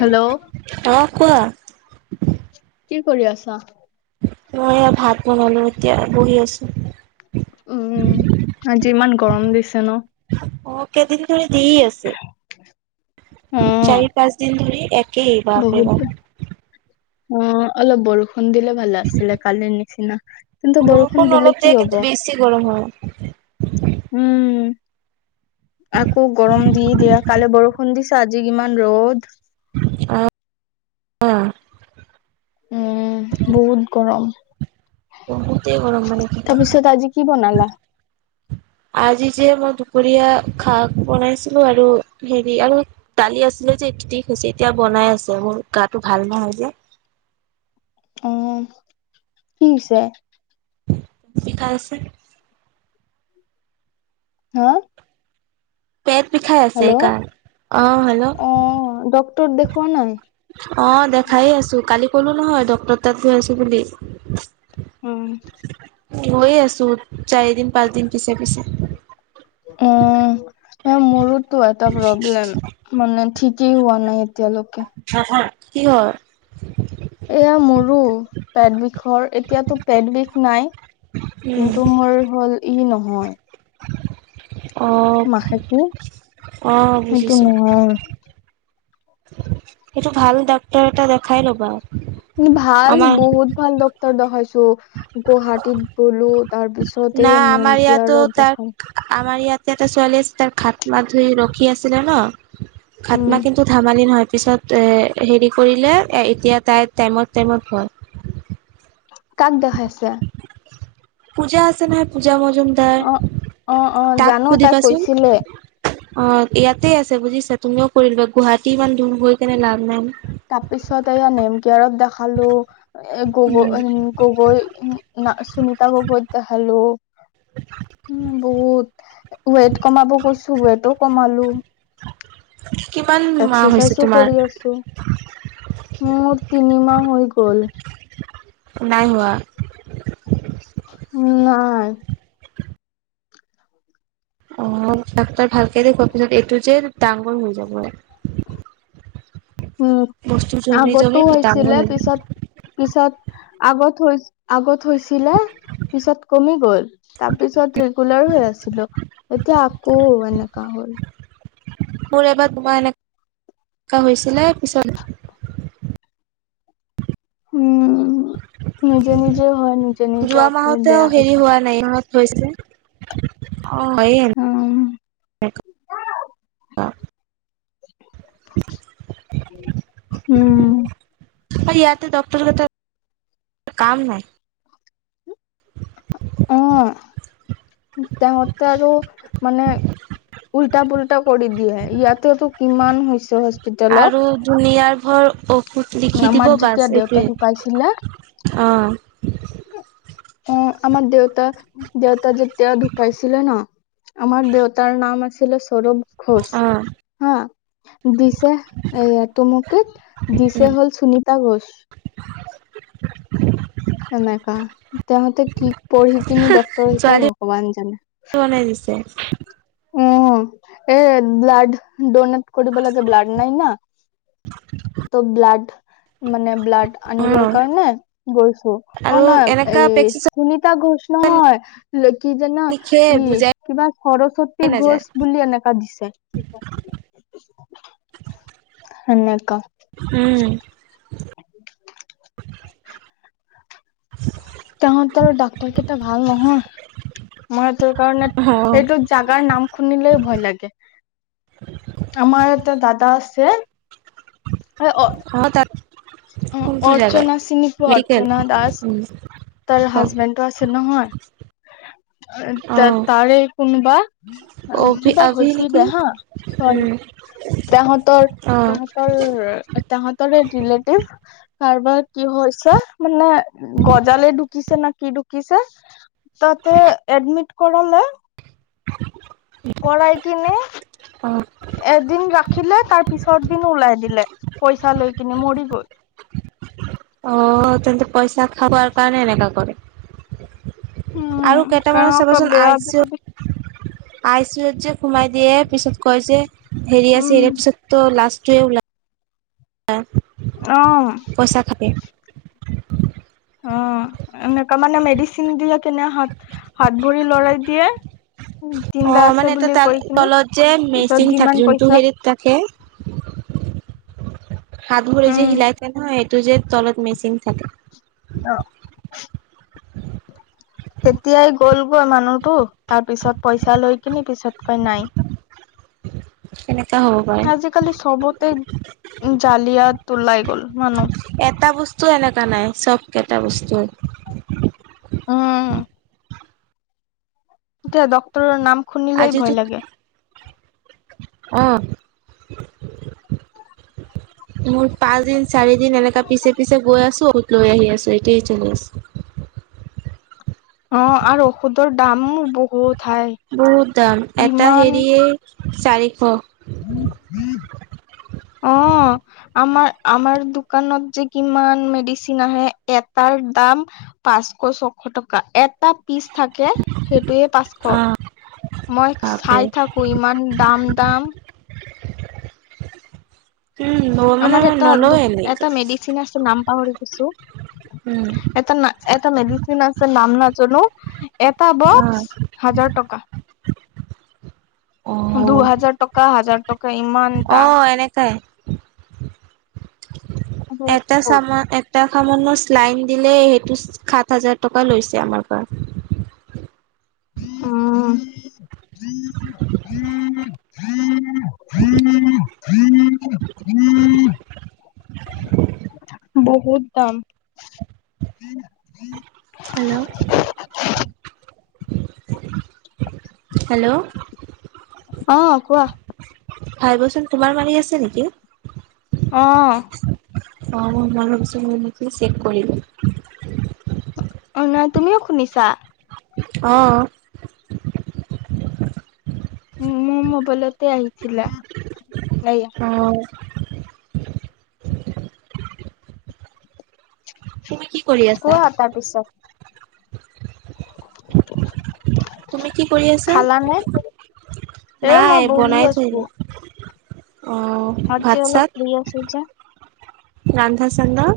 Hello অ' কোৱা। কি কৰি আছা? মই এ ভাত বনালো এতিয়া বহি আছো। উম, আজি ইমান গৰম দিছে ন। অ' কেইদিন ধৰি দি আছে, অ', চাৰি পাঁচ দিন ধৰি এক কিবা বহুত কৰিবা? অ' অলপ বৰষুণ দিলে ভালে আছিলে কালিৰ নিচিনা। কিন্তু বৰষুণ বৰপুণ দিলে অলপ কি দিয়ে হ'ব? কিন্তু বেছি গৰম হয়। উম, আকৌ গৰম দি দিয়া কালে বৰষুণ দিছ আজি কিমান ৰ'দ। আহ, অ'। উম বহুত গৰম। বহুতেই গৰম মানে কি কবা, তাৰপিছত আজি কি বনালা? আজি যে মই দু দুুপুৰীয়া শাক বনাইছিলো আৰু হেৰি আৰু দালি আছিলে যেচি এতিয়া বন বনাই আছে মোৰ গাটো ভাল নহয় যে। অ', কি হৈছে? শিকায় আছে। হা? পেট বিষাই আছে, হেল্ল' অ', কাৰ আহ, হেল্ল' ডক্তৰ দেখুওৱা নাই? অ' দেখাইে আছো কালি কলো নহয় ড্টৰ তাত গৈ আছো বুলি। উম। গৈয়ে আছো, চাৰিদিন পাঁচদিন পিছে পিছে উম, এ মোৰোতো এটা প্ৰব্লেম মানে ঠিকেই হোৱা নাই। এতিয়ালৈকে। কি হল? এয়া মোৰো পেট বিষ ঘৰ এতিয়াতো পেট বিষ নাই, কিন্তু মোৰ হ'ল ই নহয়। আহ, মাহেকী আহ, সেইটো বুজিছো। নহয় সটো ভাল ডাক্তৰ এটা দেখাই ল'বা। ভাল আমাৰ বহুত ভাল ডক্তৰ দেখাইছো গুৱাহাটীত গলো তাৰ পিছত ন, এই নিম আমাৰ ইয়াতো কেয়াৰত ত দেখাই আমাৰ ইয়াত যে এটা ছোৱালী আছে, তাৰ খাট মা ধুই ৰখি আছিলে ন, খাট উম মাহ কিন্তু ধেমালি নহয় পিছত হেৰি কৰিলে এতিয়া তাই টাইমত, টাইমত হয়। কাক দেখাইছা? পূজা আছে নহাই পূজা ম জমাৰ অ অ অ তাক জানো কুদি তাই পচ কৈছিলে অ, ইয়াতে আছে বুজিছা তুমিও কৰিল গুৱাহাটী ইমান দূৰ হৈ কেনে লাভ নাই। তাৰপিছত এয়া নেমকিয়াৰত দেখ খালো উম, গগৈ, উ, গগৈ সুনিতা গগৈত দেখালো। উম, বহুত। ৱেইট কমাব কৈছো, ৱেইটটো কমালো। কিমান মাহ হৈছে এক্সাৰচাইজো কৰি তোমাৰ? আছো মোৰ তিনিমাহ হৈ গ'ল। নাই হোৱা। উ, নাই। আহ ডাক্তৰ ভালকে দেখওৱা পিছত এইটো যে ডাঙৰ হৈ যাব। [inaudible] উম, বস্তু জমি আগতো জমি ডাঙৰ হৈ হৈছিলে যাব পিছত, পিছত আগত হৈ, আগত হৈছিলে। পিছত কমি গল তাৰপিছত ৰেগুলাৰ হৈ আছিলো এতিয়া আকৌ এনেকা হ'ল। মোৰ এবাৰ তোমাৰ এনে কা হৈছিলে পিছত উম, নিজে, নিজে হয় নিজে, নিজে যোৱা আকৌ মাহতেও বেয়া হৈ হেৰি যায়। হোৱা নাই মাহত হৈছে। অ উম [unintelligible] [unintelligible] উম। [unintelligible] ইয়াতে ডক্টৰকেইটাক কাম নাই। অ, তেওঁহতে আৰু মানে উল্টা, পুল্টা কৰি দিয়ে, ইয়াতে টো কিমান হৈছে। হস্পিতেলত আৰু দুুনিয়াৰ ভৰ লিখি আমাৰ দিব যেতিয়া বাছ দেউতা এইটোৱে, ঢুকাইছিলে অ'। অ, আমাৰ দেউতা, দেউতা যেতিয়া ঢুকাইছিলে ন। আমাৰ দেউতাৰ নাম আছিলে সৌৰভ ঘোষ অ হা। দিছে এই তুমুকিত দিছে উম হ'ল সুনিতা ঘোষ [unintelligible] এনেকা তেহঁতে কি পঢ়ি কিনি ডক্টৰ হৈছে, ছোৱালী ভগৱান জানে। বনাই দিছে উম, এ, ব্লাড ডনেট কৰিব লাগে। ব্লাড নাই না। তো ব্লাড মানে ব্লাড অ আনিবৰ কাৰণে গৈছো অ, আৰু নাই এনেকা এই প্ৰেচক্ৰিপচন সুনিতা ঘোষ নহয়। [unintelligible] কি যে ন লিখে ই বুজাই কিবা সৰসত নাযায় ঘোছ বুলি এনেকা দিছে [unintelligible] সেনে উম [unintelligible] তাহঁতৰ ডাক্তৰ কেইটা ভাল নহয়। মই সেই তোৰ কাৰণে অ এইটো জাগাৰ নাম শুনিলে ভয় লাগে। আমাৰ এটা দাদা আছে। অ, তাত অ, কোনটো জেগাত অৰ্চনা চিনি পোৱা মেডিকেল অৰ্চনা দাস। উম তাইৰ অ হাজবেণ্ডটো আছে নহয় তাৰে কোনোবা অভি কিবা আভি নেকি হৈছিলে হা চ উম তাহঁতৰ অ তাহঁতৰ তাহঁতৰ [unintelligible] কাৰবাৰ কি হৈছে মানে গজালে ঢুকিছে নাকি কি ঢুকিছে তাতে এডমিট কৰালে। [unintelligible] কৰাই কিনে অ এদিন ৰা ৰাখিলে তাৰ পিছত দিন ওলাই দিলে পইচা লৈ কিনে মৰি গ'ল। অ', তেন্তে পইচা খাৱাৰ কাৰণে এনেকা কৰে। আৰু উম কেইটামানৰ কেনেকুৱা চাবাচোন বেয়া আই চি ইও আজিকালি আই চি ইও ত যে সোমাই দিয়ে পিছত কয় যে হেৰি আছে উম হেৰি পিছতো লাষ্ট [unintelligible] অ পইচা খাই। অ', এনেকা মানে মেডিচিন দিয়ে কেনে হাত হাত ভৰি লৰাই দিয়ে। অ জিন্দা আছে মানে এটা বুলি তাৰ কৈ কিনি তলত যে পিছত মেচিন থাকে যিমান যোনটো পইচা [inaudible] হেৰিত থাকে হাত ভৰি যে উম হিলাই থৈ নহয় এইটো যে তলত মেচিন থাকে। অ'। তেতিয়াই গ'লগৈ মানুহটো তাৰ পিছত পইচা লৈ কিনি পিছত কয় নাই। কেনেকা হ'ব আজিকালি চবতে জালিয়াত ওলাই গ'ল মানুহ পাৰে। এটা বস্তু এনেকা নাই চবক এটা বস্তু [unintelligible] উম এতিয়া ড্ক্তৰৰ নাম শুনিলেই ভয় লাগে। আহ। [inaudible] মোৰ পাঁচ দিন চাৰি দিন এনেকা পিছে পিছে গৈ আছো ঔষধ লৈ আহি আছো এটোৱে চলি আছে। [inaudible] অ আৰু ঔষধৰ দামো বহুত। হাই বহুত দাম এটা ইমান হেৰিয়ে চাৰিশ। অ', আমাৰ আমাৰ দোকানত যে কিমান মেডিচিন আহে এটাৰ দাম পাঁচশ ছ শ টকা এটা পিছ থাকে সেইটোয়ে পাঁচশ অ' মই বাপৰে। চাই থাকো ইমান দাম। কম দাম। উম, মই মানে আমাৰ এটা নলওঁ দু এনেকে এটা মেডিচিন আছে নাম পাহৰি গৈছোঁ। উম। এটা মেডিচিন আছে নাম নাজনো এটা বক্স অ'। হাজাৰ টকা। অ', দুহাজাৰ টকা হাজাৰ টকা ইমান দাম। অ' এনেকাই। এটা বহুত চামান এটা এটা মানুহৰ শ্লাইন দিলে সেইটো সাত হাজাৰ টকা লৈছে আমাৰ পৰা। উম। [inaudible] [inaudible] বহুত দাম। হেল্ল'? হেল্ল'? অ', কোৱা? ভাইব্ৰেচন তোমাৰ মাৰি আছে নেকি? আহ। অ', মোৰ মই ভাবিছে মোৰ নেকি চেক কৰিলো। অ', নাই তুমিও শুনিছা। অ'। উ, মোৰ মোবাইলতে আহিছিল। অ'। তুমি কি কৰি আছা? কোৱা তাৰপিছত তুমি কি কৰি আছা? খালানে এ মই নাই, বহি বনাই থৈ আছো দিলোঁ। অ', আজি ভাত অলপ চাত, ফ্ৰী আছো যে ৰান্ধা সন্ধা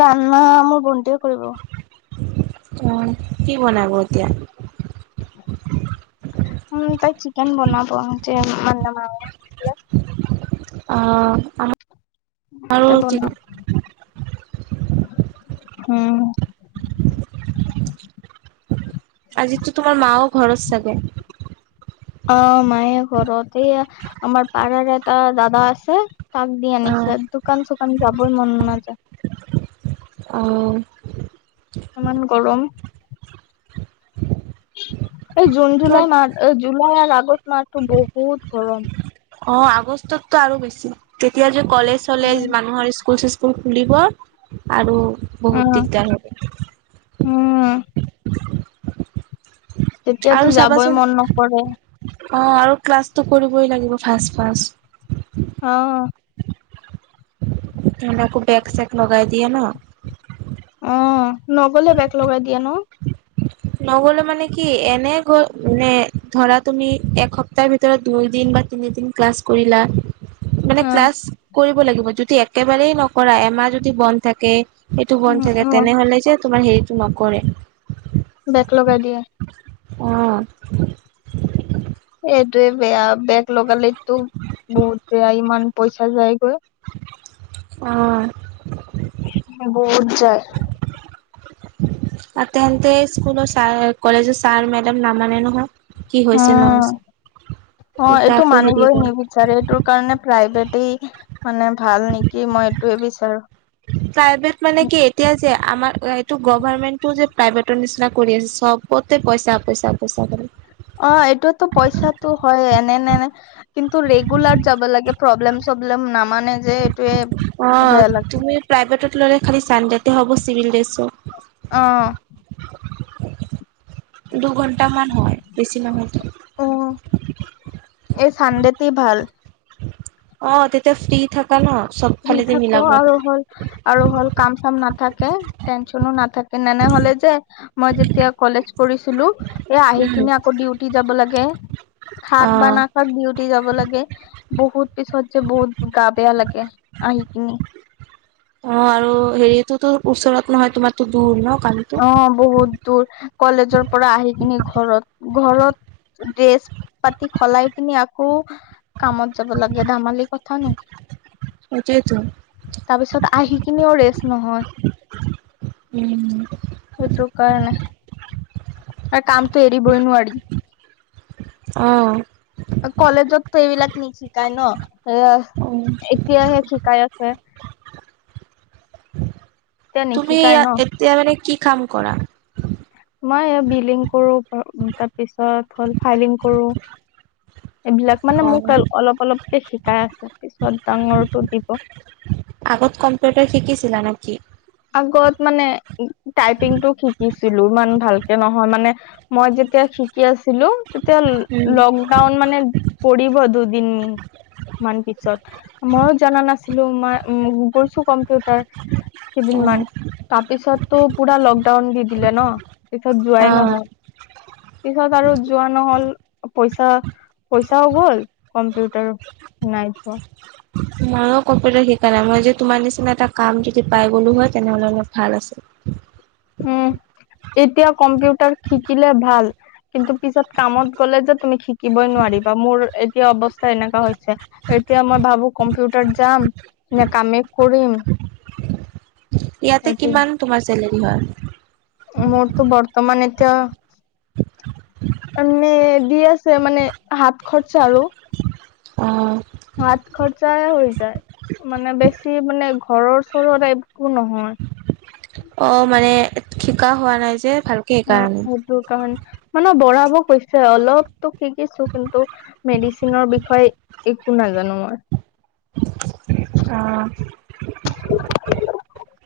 ৰান্ধা, মোৰ ভণ্টিয়ে কৰিব। অ', কি বনাব এতিয়া? তাই চিকেন বনাব। অ মন্দ মাৱেছিল [unintelligible] অ', আহ। ত ব ন [unintelligible] উম। আজিতো তোমাৰ মাও ঘৰত চাগে অ', মায়ে ঘৰতে এইয়া আমাৰ পাৰাৰ এটা দাদা আছে তাক দি অ আনিছে, দোকান চোকান যাবই মন নাযায়। অ ইমান গৰম। এই জুন জুলাই মাহ, জুলাই আৰু আগষ্ট মাহটো বহুত গৰম। অ', আগষ্টতটো আৰু বেছি তেতিয়া যে কলেজ চলেজ, উম মানুহৰ স্কুল চ স্কুল খুলিব আৰু বহুত উম দিগদাৰ হ'ব। উম। আৰু তেতিয়াতো যাবই চাবাচোন মন নকৰে। অ', আৰু ক্লাছটো কৰিবই লাগিব ফাৰ্ষ্ট ফাষ্ট। অ'। নহ'লে আকৌ বেক চেক লগাই দিয়ে ন'। অ', নগ'লে বেগ লগাই দিয়ে ন'। নগ'লে মানে কি এনে গৈ নে ধৰা তুমি এসপ্তাহৰ ভিতৰত দুই দিন তিনিদিন ক্লাছ কৰিলা। অ মানে ক্লাছ কৰিব লাগিব, যদি একেবাৰেই নকৰা এমাহ যদি বন্ধ থাকে এইটো উম বন্ধ থাকে, অ তেনেহ'লে যে তোমাৰ হেৰিটো নকৰে। বেক লগাই দিয়ে। অ'। সেইটোৱে বেয়া, বেক লগালেটো বহুত বেয়া, ইমান পইচা যায়গৈ। অ'। বহুত যায়। আৰু তেন্তে স্কুলৰ ছাৰ, কলেজৰ ছাৰ মেডাম নামানে নহয়। কি হৈছে উম, নহৈছে অ', উল্টা এইটো আকৌ হেৰি মানিবই কৰে নিবিচাৰে এইটোৰ কাৰণে প্ৰাইভেট মানে ভাল নেকি, মই এইটোয়ে প্ৰাইভেট মানে বিচাৰো। কি এতিয়া যে আমাৰ এইটো গভাৰমেণ্টও যে প্ৰাইভেটৰ নিচিনা কৰি আছে, চবতে পইচা, পইচা, পইচা কৰি। ন', কিন্তু ৰেগুলাৰ যাব লাগে, প্ৰব্লেম চব্লেম নামানে যে। এইটোয়ে বেয়া অ', লাগে তুমি প্ৰাইভেটত ল'লে খালি চানডেতো হ'ব চিভিল ড্ৰেছত। অ দুঘণ্টামান হয় বেছি নহয়তো। এই চানডেতেই ভাল। অ' তেতিয়া ফ্ৰী থাকা ন'। চব ফ্ৰী ফালেদি থাকো মিলাব। আৰু হ'ল আৰু হ'ল, কাম চাম নাথাকে, টেনচনো নাথাকে। সনেনে হ'লে যে মই যেতিয়া কলেজ পঢ়িছিলো এই আহি উম, কিনে আকৌ ডিউটি যাব লাগে, খাক বা অ'। নাখাক ডিউটি যাব লাগে। বহুত পিছত যে বহুত গা বেয়া লাগে আহি কিনি। অ', আৰু হেৰিটোতো ওচৰত নহয়, তোমাৰতো দূৰ ন'। কামটো অ', বহুত দূৰ কলেজৰ পৰা আহি কিনি ঘৰত ঘৰত ড্ৰেছ পাতি খলাই কিনি আকৌ কামত যাব লাগে ধামালি কথা সেইটোয়েতো। নেকি তাৰপিছত আহি কিনেও ৰেষ্ট নহয় উম এইটো কাৰ নে আৰু কামটো এৰি বই নোৱাৰি অ' কলেজতো এইবিলাক ন শিকায় ন অ', এতিয়াহে শিকাই আছে এতিয়া তুমি নিশিকাই ন এতিয়া মানে কি কাম কৰা মই বিলিং কৰো তাৰপিছত হ'ল ফাইলিং কৰো এইবিলাক মানে মোক অ', অলপ অলপকে শিকাই আছে পিছত ডাঙৰটো দিব আগত কম্পিউটাৰ শিকিছিলা নেকি আগত মানে টাইপিং টো শিকিছিলো ইমান ভালকে নহয় মানে মই যেতিয়া শিকি আছো ছিলো তেতিয়া উম, লকডাউন মানে পৰিব দুদিন মিন মান পিছত ময়ো জনা নাছিলো মই গৈছো কম্পিউটাৰ কেইদিনমান অ', তাৰপিছত তো পুৰা লকডাউন দি দিলে ন পিছত যোৱাই অ'। নহল পিছত আৰু যোৱা নহল পইচা পইচাও গ'ল কম্পিউ ত নাই যোৱা মইও কম্পিউটাৰ শিকা নাই মই যে তোমাৰ নিচিনা এটা কাম যদি পাই গলো হয় তেনেহলে অলপ ভাল আছিল উম এতিয়া কম্পিউটাৰ শিকিলে ভাল কিন্তু পিছত কামত গ'লে যে তুমি শিকিবই নোৱাৰি মোৰ এতিয়া অৱছ এনেকা হৈছে এতিয়া মই ভাবো কম্পিউটাৰ যাম নে কামে কৰিম [inaudible] ইয়াতে এইটো কিমান তোমাৰ চেলেৰী হয় মোৰতো বৰ্তমান এতিয়া মানে দি আছে মানে হাত খৰচা আৰু অ' হাত খৰচাই হৈ মানে বেছি মানে ঘৰৰ চৰৰত একো নহয় অ' মানে শিকা হোৱা নাই যে ভালকে অ' সেইকাৰণে। সেইটো কাৰণ মানে বৰা অলপতো শিকিছো কিন্তু মেডিচিনৰ বিষয়ে একো নাজানো মই। [inaudible] আহ